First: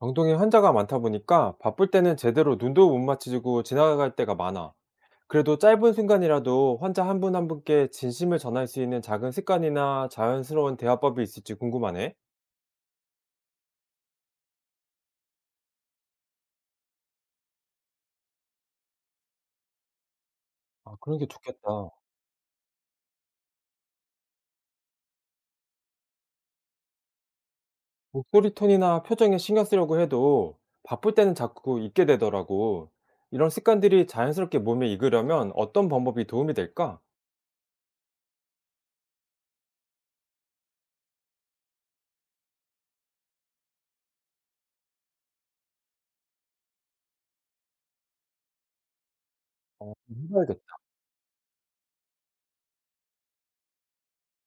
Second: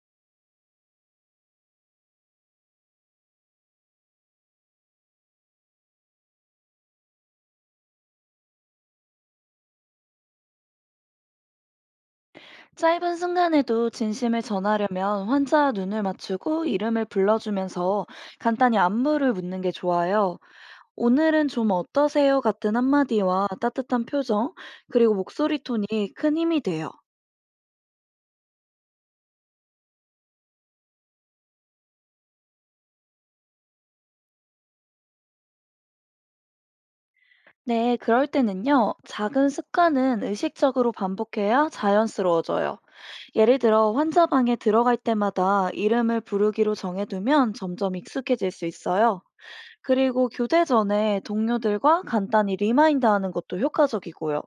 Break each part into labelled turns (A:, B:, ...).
A: 병동에 환자가 많다 보니까 바쁠 때는 제대로 눈도 못 마주치고 지나갈 때가 많아. 그래도 짧은 순간이라도 환자 한 분 한 분께 진심을 전할 수 있는 작은 습관이나 자연스러운 대화법이 있을지 궁금하네.
B: 짧은 순간에도 진심을 전하려면 환자와 눈을 맞추고 이름을 불러주면서 간단히 안부를 묻는 게 좋아요.
A: 아, 그런 게
B: 오늘은 좀
A: 좋겠다.
B: 어떠세요? 같은 한마디와 따뜻한 표정, 그리고 목소리 톤이 큰 힘이 돼요.
A: 목소리 톤이나 표정에 신경 쓰려고 해도 바쁠 때는 자꾸 잊게 되더라고. 이런 습관들이 자연스럽게 몸에 익으려면 어떤 방법이 도움이 될까?
B: 네, 그럴 때는요, 작은 습관은 의식적으로 반복해야 자연스러워져요. 예를 들어 환자방에 들어갈 때마다 이름을 부르기로 정해두면 점점 익숙해질 수 있어요.
A: 어,
B: 그리고 교대
A: 해봐야겠다.
B: 전에 동료들과 간단히 리마인드 하는 것도 효과적이고요.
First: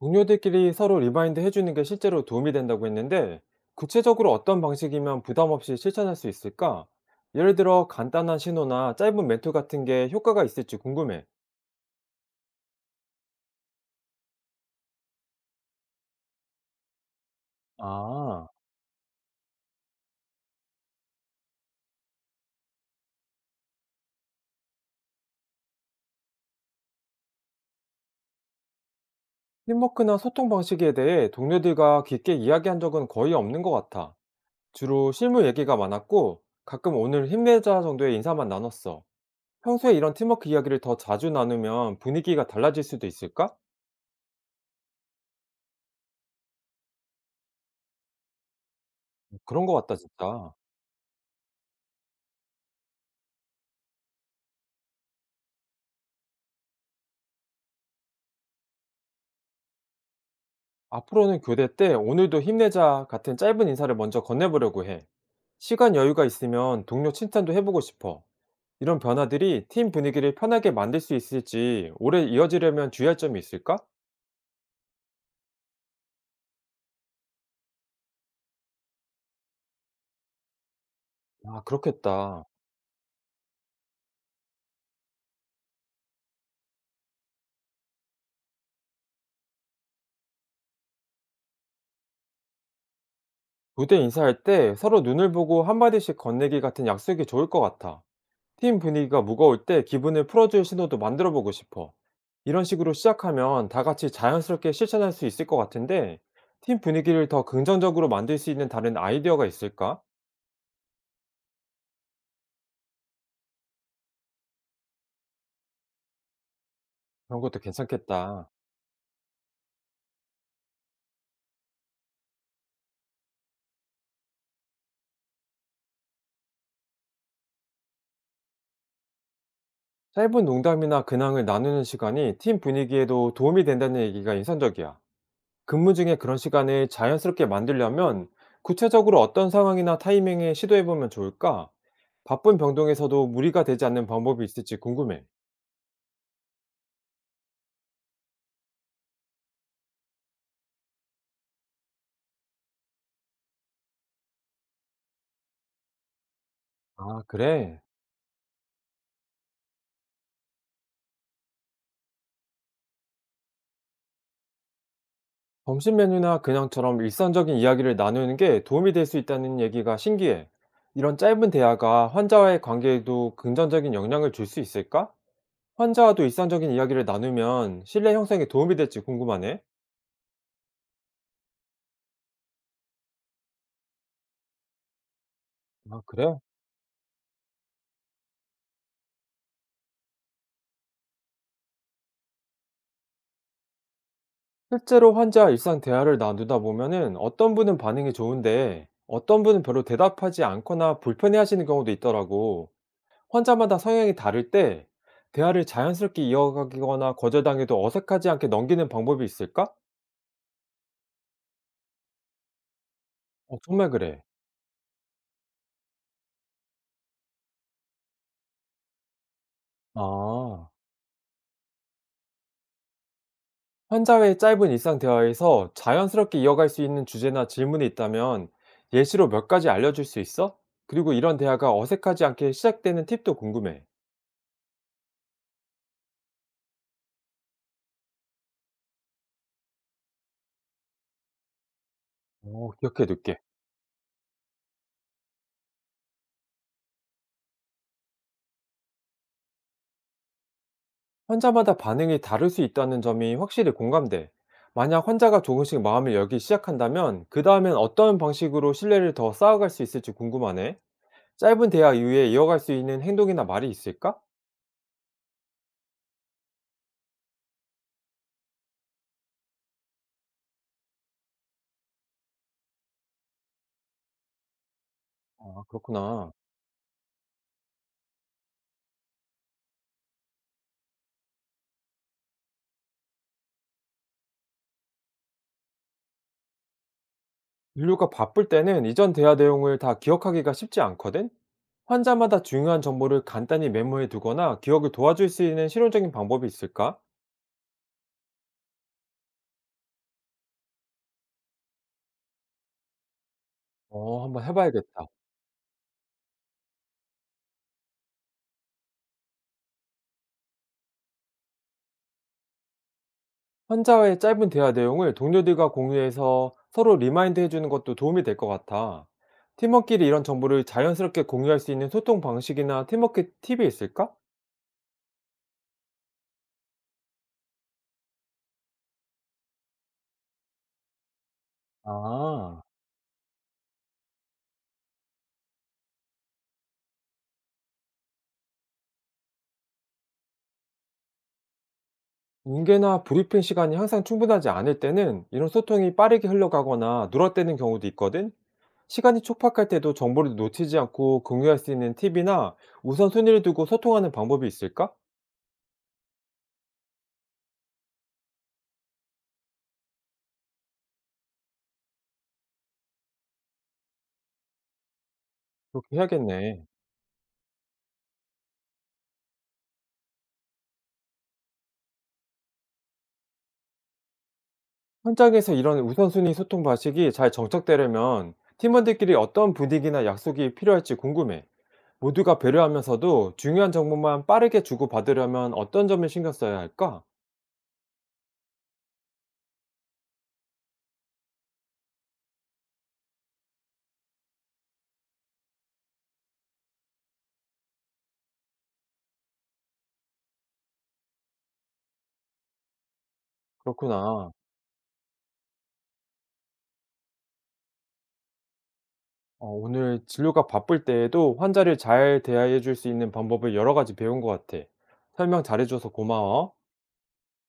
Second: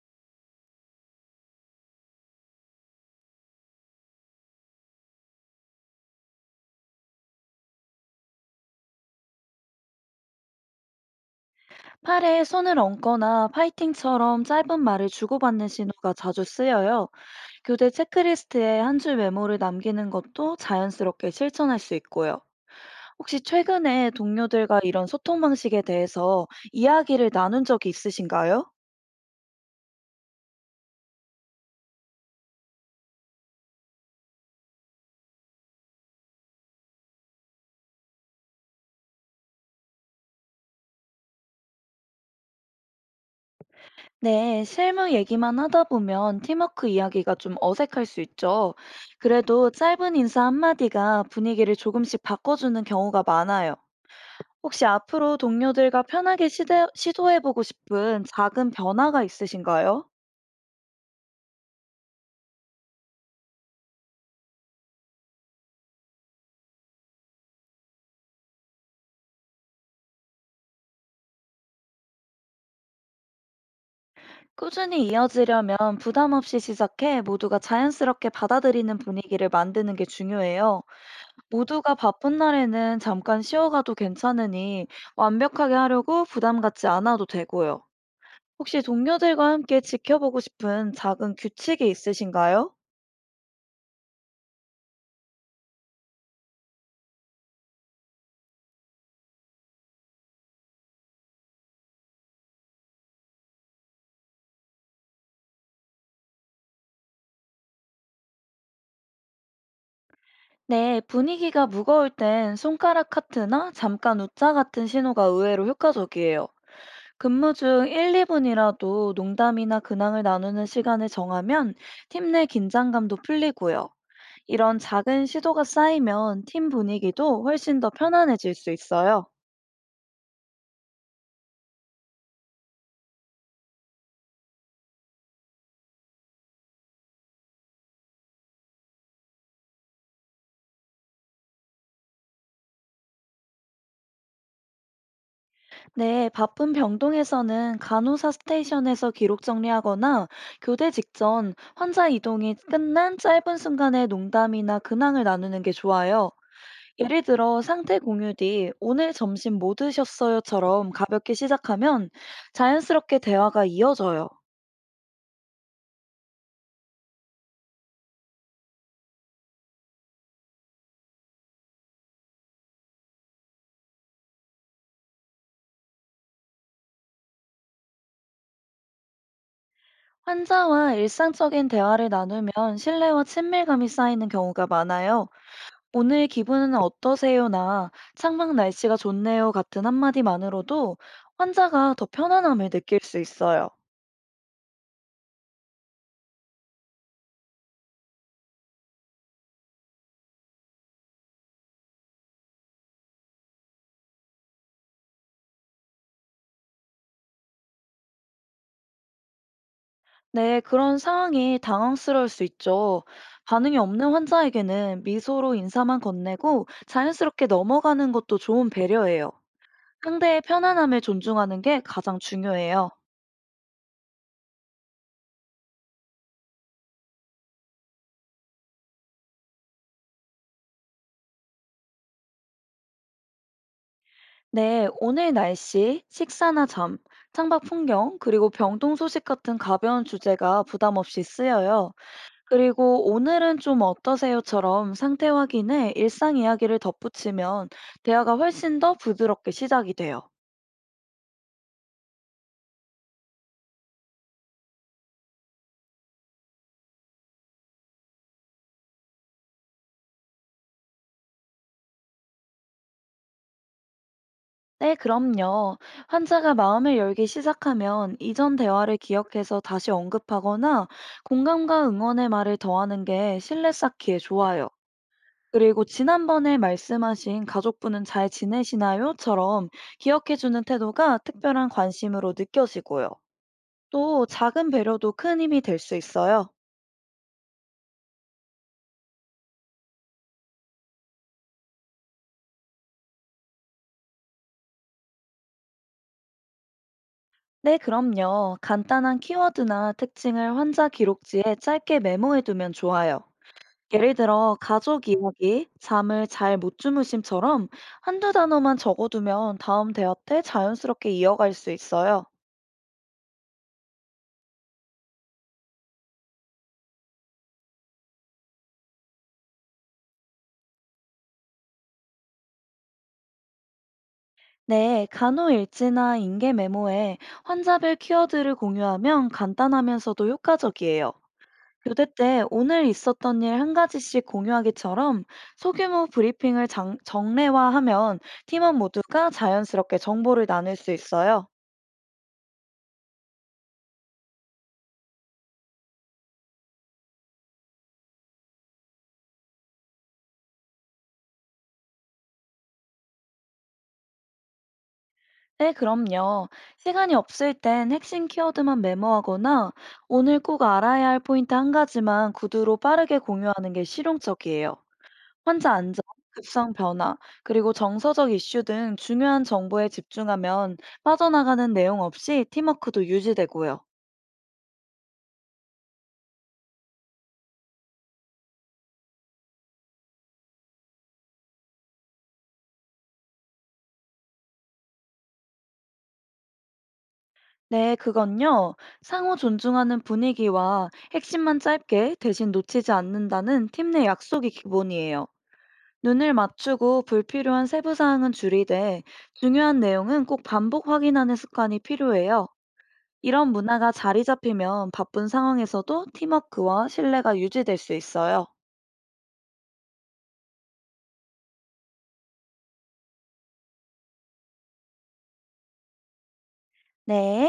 A: 동료들끼리 서로 리마인드 해주는 게 실제로 도움이 된다고 했는데, 구체적으로 어떤 방식이면 부담 없이 실천할 수 있을까? 예를 들어 간단한 신호나 짧은 멘트 같은 게 효과가 있을지 궁금해.
B: 팔에 손을 얹거나 파이팅처럼 짧은 말을 주고받는 신호가 자주 쓰여요. 교대
A: 아,
B: 체크리스트에 한 줄 메모를 남기는 것도 자연스럽게 실천할 수 있고요. 혹시 최근에 동료들과 이런 소통 방식에 대해서 이야기를 나눈 적이 있으신가요?
A: 팀워크나 소통 방식에 대해 동료들과 깊게 이야기한 적은 거의 없는 것 같아. 주로 실무 얘기가 많았고, 가끔 오늘 힘내자 정도의 인사만 나눴어. 평소에 이런 팀워크 이야기를 더 자주 나누면 분위기가 달라질 수도 있을까?
B: 네, 실무 얘기만 하다 보면 팀워크 이야기가 좀 어색할 수 있죠.
A: 그런
B: 그래도
A: 것 같다,
B: 짧은 인사
A: 진짜.
B: 한마디가 분위기를 조금씩 바꿔주는 경우가 많아요. 혹시 앞으로 동료들과 편하게 시도해보고 싶은 작은 변화가 있으신가요?
A: 앞으로는 교대 때 "오늘도 힘내자." 같은 짧은 인사를 먼저 건네보려고 해. 시간 여유가 있으면 동료 칭찬도 해보고 싶어. 이런 변화들이 팀 분위기를 편하게 만들 수 있을지 오래 이어지려면 주의할 점이 있을까?
B: 꾸준히 이어지려면 부담 없이 시작해 모두가 자연스럽게 받아들이는 분위기를 만드는 게 중요해요.
A: 아,
B: 모두가 바쁜
A: 그렇겠다.
B: 날에는 잠깐 쉬어가도 괜찮으니 완벽하게 하려고 부담 갖지 않아도 되고요. 혹시 동료들과 함께 지켜보고 싶은 작은 규칙이 있으신가요?
A: 교대 인사할 때 서로 눈을 보고 한마디씩 건네기 같은 약속이 좋을 것 같아. 팀 분위기가 무거울 때 기분을 풀어줄 신호도 만들어 보고 싶어. 이런 식으로 시작하면 다 같이 자연스럽게 실천할 수 있을 것 같은데, 팀 분위기를 더 긍정적으로 만들 수 있는 다른 아이디어가 있을까?
B: 네, 분위기가 무거울 땐 손가락 하트나 잠깐 웃자 같은 신호가 의외로 효과적이에요.
A: 그런
B: 근무
A: 것도
B: 중 1,
A: 괜찮겠다.
B: 2분이라도 농담이나 근황을 나누는 시간을 정하면 팀 내 긴장감도 풀리고요. 이런 작은 시도가 쌓이면 팀 분위기도 훨씬 더 편안해질 수 있어요.
A: 짧은 농담이나 근황을 나누는 시간이 팀 분위기에도 도움이 된다는 얘기가 인상적이야. 근무 중에 그런 시간을 자연스럽게 만들려면 구체적으로 어떤 상황이나 타이밍에 시도해보면 좋을까? 바쁜 병동에서도 무리가 되지 않는 방법이 있을지 궁금해.
B: 네, 바쁜 병동에서는 간호사 스테이션에서 기록 정리하거나 교대 직전 환자 이동이 끝난 짧은 순간의 농담이나 근황을 나누는 게 좋아요. 예를
A: 아,
B: 들어
A: 그래?
B: 상태 공유 뒤 오늘 점심 뭐 드셨어요처럼 가볍게 시작하면 자연스럽게 대화가 이어져요.
A: 점심 메뉴나 근황처럼 일상적인 이야기를 나누는 게 도움이 될 수 있다는 얘기가 신기해. 이런 짧은 대화가 환자와의 관계에도 긍정적인 영향을 줄 수 있을까? 환자와도 일상적인 이야기를 나누면 신뢰 형성에 도움이 될지 궁금하네.
B: 환자와 일상적인 대화를 나누면 신뢰와 친밀감이 쌓이는 경우가 많아요.
A: 아,
B: 오늘
A: 그래?
B: 기분은 어떠세요?"나 "창밖 날씨가 좋네요." 같은 한마디만으로도 환자가 더 편안함을 느낄 수 있어요.
A: 실제로 환자와 일상 대화를 나누다 보면은 어떤 분은 반응이 좋은데 어떤 분은 별로 대답하지 않거나 불편해 하시는 경우도 있더라고. 환자마다 성향이 다를 때 대화를 자연스럽게 이어가거나 거절당해도 어색하지 않게 넘기는 방법이 있을까?
B: 네, 그런 상황이 당황스러울 수 있죠.
A: 어,
B: 반응이
A: 정말
B: 없는
A: 그래.
B: 환자에게는 미소로 인사만 건네고 자연스럽게 넘어가는 것도 좋은 배려예요. 상대의
A: 아.
B: 편안함을 존중하는 게 가장 중요해요.
A: 환자와의 짧은 일상 대화에서 자연스럽게 이어갈 수 있는 주제나 질문이 있다면 예시로 몇 가지 알려줄 수 있어? 그리고 이런 대화가 어색하지 않게 시작되는 팁도 궁금해.
B: 네, 오늘 날씨, 식사나 잠, 창밖 풍경, 그리고 병동 소식 같은 가벼운 주제가 부담 없이 쓰여요.
A: 어, 기억해
B: 그리고
A: 둘게.
B: 오늘은 좀 어떠세요?"처럼 상태 확인에 일상 이야기를 덧붙이면 대화가 훨씬 더 부드럽게 시작이 돼요.
A: 환자마다 반응이 다를 수 있다는 점이 확실히 공감돼. 만약 환자가 조금씩 마음을 열기 시작한다면 그 다음엔 어떤 방식으로 신뢰를 더 쌓아갈 수 있을지 궁금하네. 짧은 대화 이후에 이어갈 수 있는 행동이나 말이 있을까?
B: 네, 그럼요. 환자가 마음을 열기 시작하면 이전 대화를 기억해서 다시 언급하거나 공감과 응원의 말을 더하는 게 신뢰 쌓기에 좋아요.
A: 아,
B: 그리고
A: 그렇구나.
B: 지난번에 말씀하신 가족분은 잘 지내시나요?처럼 기억해주는 태도가 특별한 관심으로 느껴지고요. 또 작은 배려도 큰 힘이 될 수 있어요.
A: 인류가 바쁠 때는 이전 대화 내용을 다 기억하기가 쉽지 않거든? 환자마다 중요한 정보를 간단히 메모해 두거나 기억을 도와줄 수 있는 실용적인 방법이 있을까?
B: 네, 그럼요. 간단한 키워드나 특징을 환자 기록지에 짧게 메모해 두면 좋아요. 예를
A: 어, 한번
B: 들어,
A: 해봐야겠다.
B: 가족 이야기, 잠을 잘 못 주무심처럼 한두 단어만 적어두면 다음 대화 때 자연스럽게 이어갈 수 있어요.
A: 환자와의 짧은 대화 내용을 동료들과 공유해서 서로 리마인드 해주는 것도 도움이 될 것 같아. 팀원끼리 이런 정보를 자연스럽게 공유할 수 있는 소통 방식이나 팀워크 팁이 있을까?
B: 네, 간호일지나 인계 메모에 환자별 키워드를 공유하면 간단하면서도 효과적이에요. 교대 때
A: 아.
B: 오늘 있었던 일 한 가지씩 공유하기처럼 소규모 브리핑을 정례화하면 팀원 모두가 자연스럽게 정보를 나눌 수 있어요.
A: 공개나 브리핑 시간이 항상 충분하지 않을 때는 이런 소통이 빠르게 흘러가거나 누락되는 경우도 있거든. 시간이 촉박할 때도 정보를 놓치지 않고 공유할 수 있는 팁이나 우선순위를 두고 소통하는 방법이 있을까?
B: 네, 그럼요. 시간이 없을 땐 핵심 키워드만 메모하거나 오늘 꼭 알아야 할 포인트 한 가지만 구두로 빠르게 공유하는 게 실용적이에요. 환자
A: 그렇게
B: 안전,
A: 해야겠네.
B: 급성 변화, 그리고 정서적 이슈 등 중요한 정보에 집중하면 빠져나가는 내용 없이 팀워크도 유지되고요.
A: 현장에서 이런 우선순위 소통 방식이 잘 정착되려면 팀원들끼리 어떤 분위기나 약속이 필요할지 궁금해. 모두가 배려하면서도 중요한 정보만 빠르게 주고받으려면 어떤 점을 신경 써야 할까?
B: 네, 그건요. 상호 존중하는 분위기와 핵심만 짧게 대신 놓치지 않는다는 팀 내 약속이 기본이에요. 눈을 맞추고 불필요한 세부 사항은 줄이되 중요한 내용은 꼭 반복 확인하는 습관이 필요해요. 이런 문화가 자리
A: 그렇구나.
B: 잡히면 바쁜 상황에서도 팀워크와 신뢰가 유지될 수 있어요.
A: 어, 오늘 진료가 바쁠 때에도 환자를 잘 대해줄 수 있는 방법을 여러 가지 배운 것 같아. 설명 잘해줘서 고마워.
B: 네.